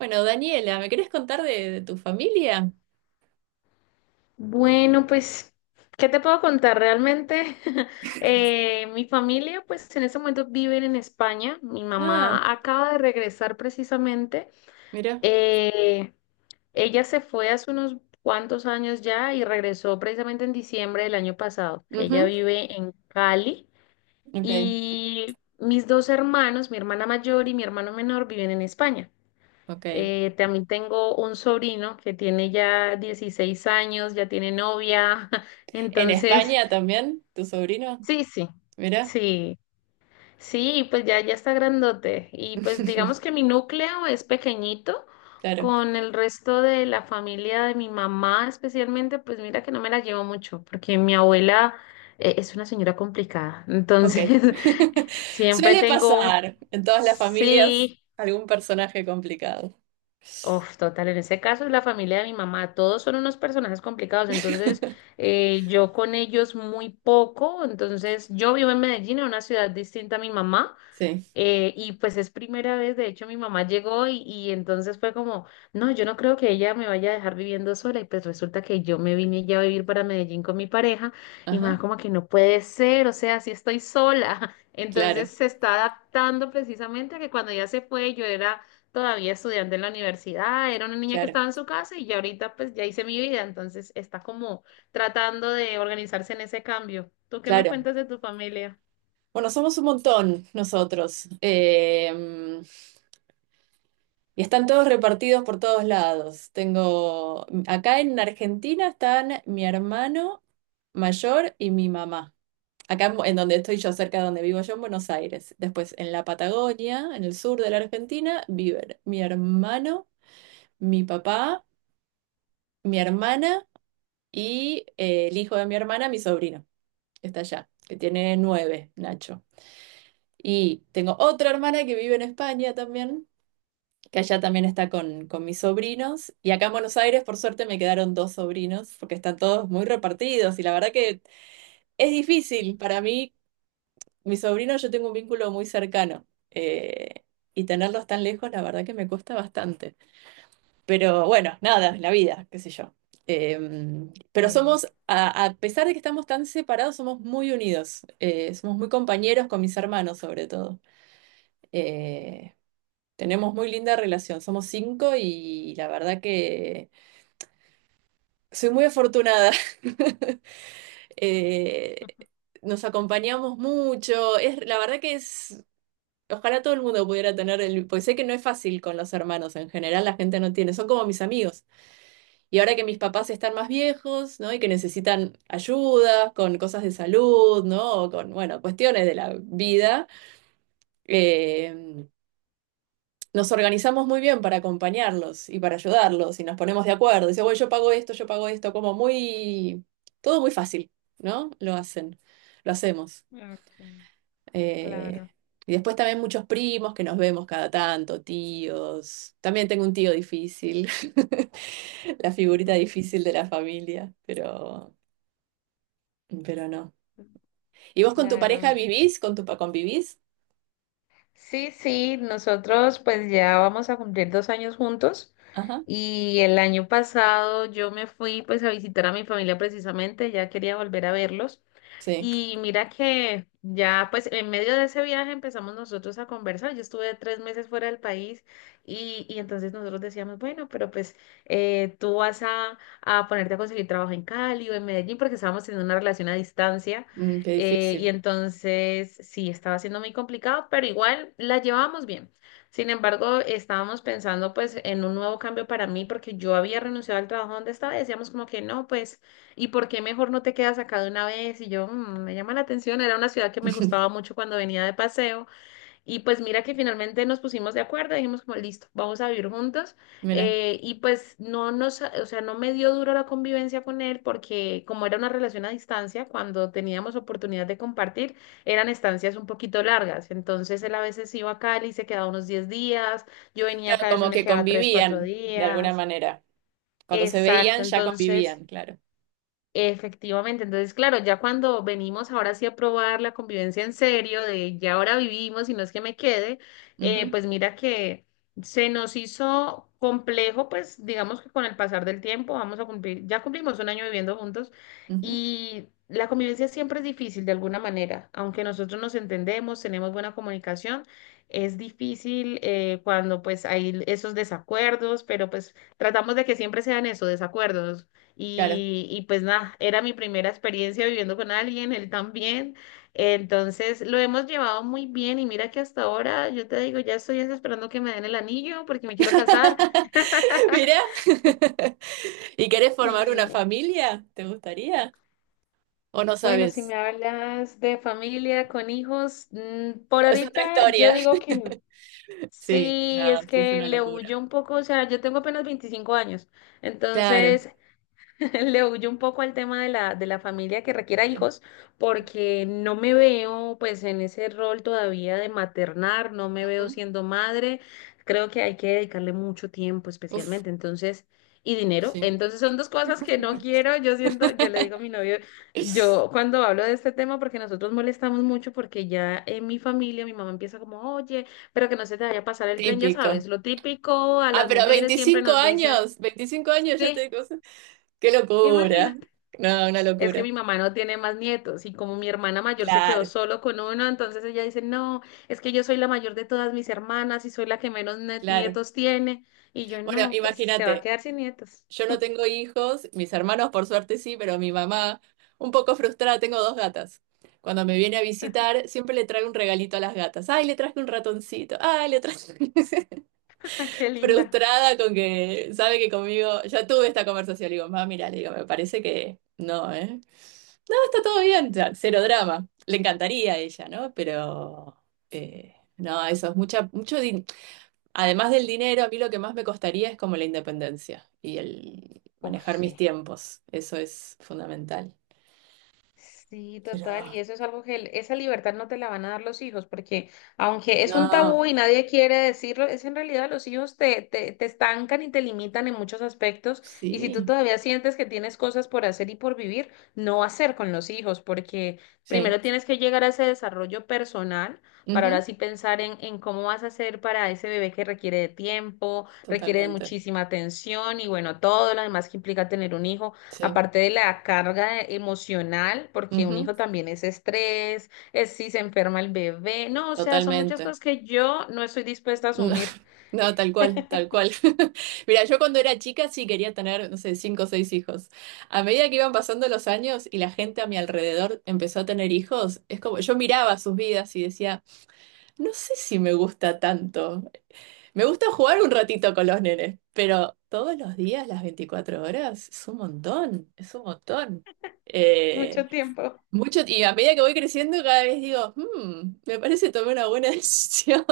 Bueno, Daniela, ¿me querés contar de tu familia? Bueno, pues, ¿qué te puedo contar? Realmente, mi familia, pues, en este momento viven en España. Mi Ah, mamá acaba de regresar precisamente. mira. Eh, ella se fue hace unos cuantos años ya y regresó precisamente en diciembre del año pasado. Ella Ujú, vive en Cali Ok, y mis dos hermanos, mi hermana mayor y mi hermano menor, viven en España. ok. También tengo un sobrino que tiene ya 16 años, ya tiene novia, ¿En entonces, España también, tu sobrino? sí, sí, Mira. sí, sí, pues ya está grandote. Y pues digamos que mi núcleo es pequeñito, Claro, con el resto de la familia de mi mamá especialmente, pues mira que no me la llevo mucho, porque mi abuela es una señora complicada, ok. entonces siempre Suele tengo, pasar en todas las familias sí. algún personaje complicado. Uf, total, en ese caso es la familia de mi mamá, todos son unos personajes complicados, entonces yo con ellos muy poco, entonces yo vivo en Medellín, en una ciudad distinta a mi mamá, Sí, y pues es primera vez, de hecho mi mamá llegó y entonces fue como, no, yo no creo que ella me vaya a dejar viviendo sola y pues resulta que yo me vine ya a vivir para Medellín con mi pareja y más ajá, como que no puede ser, o sea, si estoy sola. claro, Entonces se está adaptando precisamente a que cuando ella se fue yo era todavía estudiante en la universidad, era una niña que claro, estaba en su casa y ya ahorita pues ya hice mi vida, entonces está como tratando de organizarse en ese cambio. ¿Tú qué me claro. cuentas de tu familia? Bueno, somos un montón nosotros. Y están todos repartidos por todos lados. Acá en Argentina están mi hermano mayor y mi mamá. Acá en donde estoy yo, cerca de donde vivo yo, en Buenos Aires. Después en la Patagonia, en el sur de la Argentina, viven mi hermano, mi papá, mi hermana y el hijo de mi hermana, mi sobrino, que está allá, que tiene 9, Nacho. Y tengo otra hermana que vive en España también, que allá también está con mis sobrinos. Y acá en Buenos Aires, por suerte, me quedaron dos sobrinos, porque están todos muy repartidos. Y la verdad que es difícil para mí, mis sobrinos, yo tengo un vínculo muy cercano. Y tenerlos tan lejos, la verdad que me cuesta bastante. Pero bueno, nada, la vida, qué sé yo. Eh, pero Sí, somos, a pesar de que estamos tan separados, somos muy unidos. Somos muy compañeros con mis hermanos, sobre todo. Eh, tenemos muy linda relación, somos cinco y la verdad que soy muy afortunada. Eh, nos acompañamos mucho, es, la verdad que es, ojalá todo el mundo pudiera tener el, porque sé que no es fácil con los hermanos, en general la gente no tiene, son como mis amigos. Y ahora que mis papás están más viejos, ¿no? Y que necesitan ayuda con cosas de salud, ¿no? O con, bueno, cuestiones de la vida. Eh, nos organizamos muy bien para acompañarlos y para ayudarlos y nos ponemos de acuerdo. Dice, bueno, yo pago esto, como muy, todo muy fácil, ¿no? Lo hacen, lo hacemos. ok, Eh, claro. y después también muchos primos que nos vemos cada tanto, tíos. También tengo un tío difícil, la figurita difícil de la familia, pero no. ¿Y vos con tu Claro, pareja vivís? ¿Convivís? sí, sí, nosotros pues ya vamos a cumplir 2 años juntos Ajá. y el año pasado yo me fui pues a visitar a mi familia precisamente, ya quería volver a verlos Sí, y mira que ya, pues en medio de ese viaje empezamos nosotros a conversar. Yo estuve 3 meses fuera del país y entonces nosotros decíamos, bueno, pero pues tú vas a ponerte a conseguir trabajo en Cali o en Medellín porque estábamos teniendo una relación a distancia. Qué Y difícil. entonces sí, estaba siendo muy complicado, pero igual la llevábamos bien. Sin embargo, estábamos pensando pues en un nuevo cambio para mí porque yo había renunciado al trabajo donde estaba y decíamos como que no, pues... ¿Y por qué mejor no te quedas acá de una vez? Y yo, "Mm, me llama la atención, era una ciudad que me gustaba mucho cuando venía de paseo. Y pues mira que finalmente nos pusimos de acuerdo, dijimos como, listo, vamos a vivir juntos. Mira. Y pues no nos, o sea, no me dio duro la convivencia con él porque como era una relación a distancia, cuando teníamos oportunidad de compartir, eran estancias un poquito largas. Entonces él a veces iba a Cali, se quedaba unos 10 días, yo venía Claro, acá, a veces como me que quedaba 3 4 convivían de alguna días. manera. Cuando se veían, Exacto, ya entonces... convivían, claro. Efectivamente, entonces claro, ya cuando venimos ahora sí a probar la convivencia en serio, de ya ahora vivimos y no es que me quede, Ujú, pues mira que se nos hizo complejo, pues digamos que con el pasar del tiempo vamos a cumplir, ya cumplimos un año viviendo juntos ujú, y la convivencia siempre es difícil de alguna manera, aunque nosotros nos entendemos, tenemos buena comunicación, es difícil cuando pues hay esos desacuerdos, pero pues tratamos de que siempre sean esos desacuerdos claro. y pues nada, era mi primera experiencia viviendo con alguien, él también. Entonces lo hemos llevado muy bien y mira que hasta ahora, yo te digo, ya estoy esperando que me den el anillo porque me quiero casar. Mirá. ¿Y querés formar una Sí. familia? ¿Te gustaría? ¿O no Bueno, si me sabes? hablas de familia con hijos, por Es otra ahorita yo historia. digo que no. Sí, Sí, no, es sí es que una le locura. huyo un poco, o sea, yo tengo apenas 25 años, Claro. entonces Le huyo un poco al tema de la, familia que requiera Sí. hijos, porque no me veo pues en ese rol todavía de maternar, no me veo Ujú. siendo madre, creo que hay que dedicarle mucho tiempo Uf, especialmente, entonces, y dinero, sí. entonces son dos cosas que no quiero, yo siento, yo le digo a mi novio, yo cuando hablo de este tema, porque nosotros molestamos mucho, porque ya en mi familia mi mamá empieza como, oye, pero que no se te vaya a pasar el tren, ya Típico. sabes, lo típico, a Ah, las pero mujeres siempre 25 nos dicen, años, 25 años ya sí, te cosas. Qué locura. imagina. No, una Es que locura. mi mamá no tiene más nietos y como mi hermana mayor se quedó Claro. solo con uno, entonces ella dice, no, es que yo soy la mayor de todas mis hermanas y soy la que menos Claro. nietos tiene. Y yo, Bueno, no, pues se va a imagínate, quedar sin nietos. yo no tengo hijos, mis hermanos por suerte sí, pero mi mamá, un poco frustrada, tengo dos gatas. Cuando me viene a visitar, siempre le traigo un regalito a las gatas. Ay, le traje un ratoncito. Ay, le traje. Ah, qué linda. Frustrada con que sabe que conmigo, ya tuve esta conversación. Le digo, mamá, mira, le digo, me parece que no, ¿eh? No, está todo bien, ya, cero drama. Le encantaría a ella, ¿no? Pero no, eso es mucha, mucho. Además del dinero, a mí lo que más me costaría es como la independencia y el Oh, manejar mis sí. tiempos. Eso es fundamental. Sí, Pero, total, y eso es algo que el- esa libertad no te la van a dar los hijos, porque aunque es un no, tabú y nadie quiere decirlo, es en realidad los hijos te estancan y te limitan en muchos aspectos, y si tú sí, todavía sientes que tienes cosas por hacer y por vivir, no hacer con los hijos, porque sí, primero tienes que llegar a ese desarrollo personal para ujú, ahora sí pensar en cómo vas a hacer para ese bebé que requiere de tiempo, requiere de totalmente, muchísima atención y bueno, todo lo demás que implica tener un hijo. sí, Aparte de la carga emocional, porque un ujú, hijo también es estrés, es si se enferma el bebé, no, o sea, son muchas totalmente. cosas que yo no estoy dispuesta a No, asumir no, tal cual, tal cual. Mira, yo cuando era chica sí quería tener, no sé, cinco o seis hijos. A medida que iban pasando los años y la gente a mi alrededor empezó a tener hijos, es como yo miraba sus vidas y decía, no sé si me gusta tanto. Me gusta jugar un ratito con los nenes, pero todos los días, las 24 horas, es un montón, es un montón. Eh, mucho tiempo. mucho, y a medida que voy creciendo, cada vez digo, me parece que tomé una buena decisión.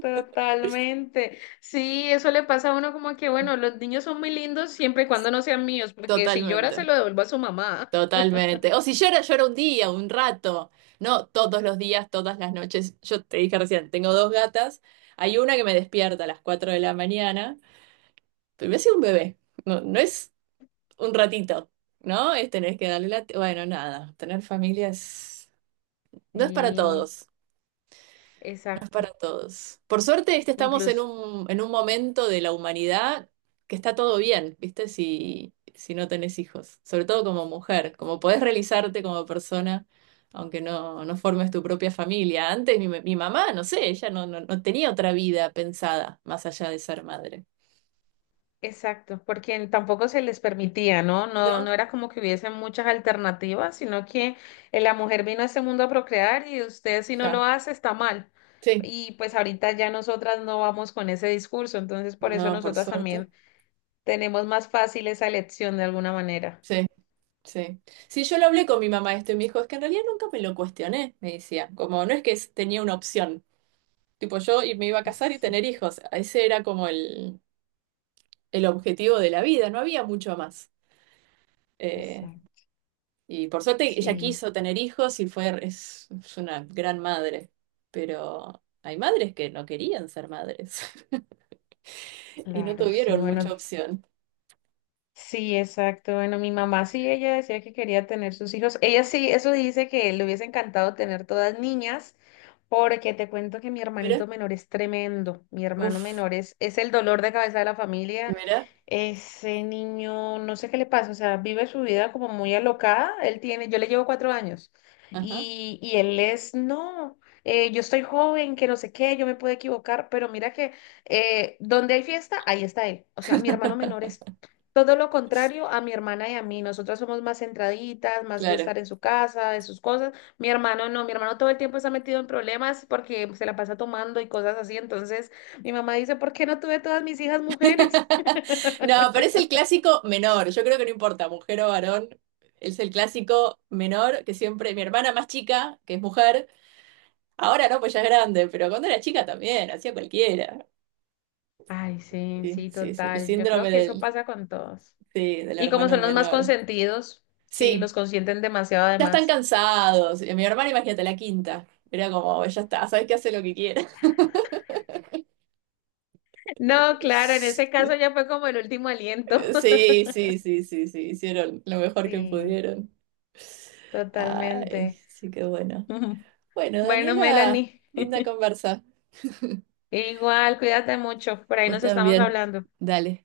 Totalmente. Sí, eso le pasa a uno como que, bueno, los niños son muy lindos siempre y cuando no sean míos, porque si llora Totalmente, se lo devuelvo a su mamá. totalmente. O si llora, llora un día, un rato. No todos los días, todas las noches. Yo te dije recién, tengo dos gatas. Hay una que me despierta a las 4 de la mañana, pero me hace un bebé. No, no es un ratito, ¿no? Es tener que darle la... Bueno, nada, tener familias no es para Sí, todos, no es exacto. para todos. Por suerte, estamos en Incluso. un, en un momento de la humanidad que está todo bien, ¿viste? Si no tenés hijos, sobre todo como mujer, como podés realizarte como persona. Aunque no, no formes tu propia familia. Antes mi mamá, no sé, ella no tenía otra vida pensada más allá de ser madre. Exacto, porque tampoco se les permitía, ¿no? No, No, no era como que hubiesen muchas alternativas, sino que la mujer vino a este mundo a procrear y usted si no ya. lo hace está mal. Sí, Y pues ahorita ya nosotras no vamos con ese discurso, entonces por eso no, por nosotras suerte. también tenemos más fácil esa elección de alguna manera. Sí. Sí. Sí, yo lo hablé con mi mamá esto y me dijo, es que en realidad nunca me lo cuestioné, me decía. Como no es que tenía una opción. Tipo, yo y me iba a casar y tener Exacto, hijos. Ese era como el objetivo de la vida, no había mucho más. Eh, exacto. y por suerte ella Sí, quiso tener hijos y fue, es una gran madre. Pero hay madres que no querían ser madres y no claro, sí, tuvieron mucha bueno, opción. sí, exacto. Bueno, mi mamá sí, ella decía que quería tener sus hijos. Ella sí, eso dice que le hubiese encantado tener todas niñas, porque te cuento que mi Mira, hermanito menor es tremendo. Mi hermano uff, menor es el dolor de cabeza de la familia. mira, Ese niño, no sé qué le pasa, o sea, vive su vida como muy alocada. Él tiene, yo le llevo 4 años ajá, y él es, no, yo estoy joven, que no sé qué, yo me puedo equivocar, pero mira que donde hay fiesta, ahí está él. O sea, mi hermano menor es todo lo contrario a mi hermana y a mí. Nosotras somos más centraditas, más de claro. estar en su casa, de sus cosas. Mi hermano no, mi hermano todo el tiempo está metido en problemas porque se la pasa tomando y cosas así. Entonces, mi mamá dice, ¿por qué no tuve todas mis hijas mujeres? No, pero es el clásico menor. Yo creo que no importa, mujer o varón. Es el clásico menor que siempre. Mi hermana más chica, que es mujer, ahora no, pues ya es grande, pero cuando era chica también, hacía cualquiera. Ay, sí, Sí, sí, sí, sí, el total. Yo creo síndrome que eso del, pasa con todos. sí, del Y como hermano son los más menor. consentidos, sí, los Sí, consienten demasiado ya están además. cansados. Y mi hermana, imagínate, la quinta. Era como, ya está, sabes que hace lo que quiera. No, claro, en ese caso ya fue como el último aliento. Sí, sí, sí, sí, sí, hicieron lo mejor que Sí, pudieron. Ay, totalmente. sí, que bueno. Bueno, Bueno, Daniela, Melanie, linda conversa. igual, cuídate mucho. Por ahí Vos nos estamos también. hablando. Dale.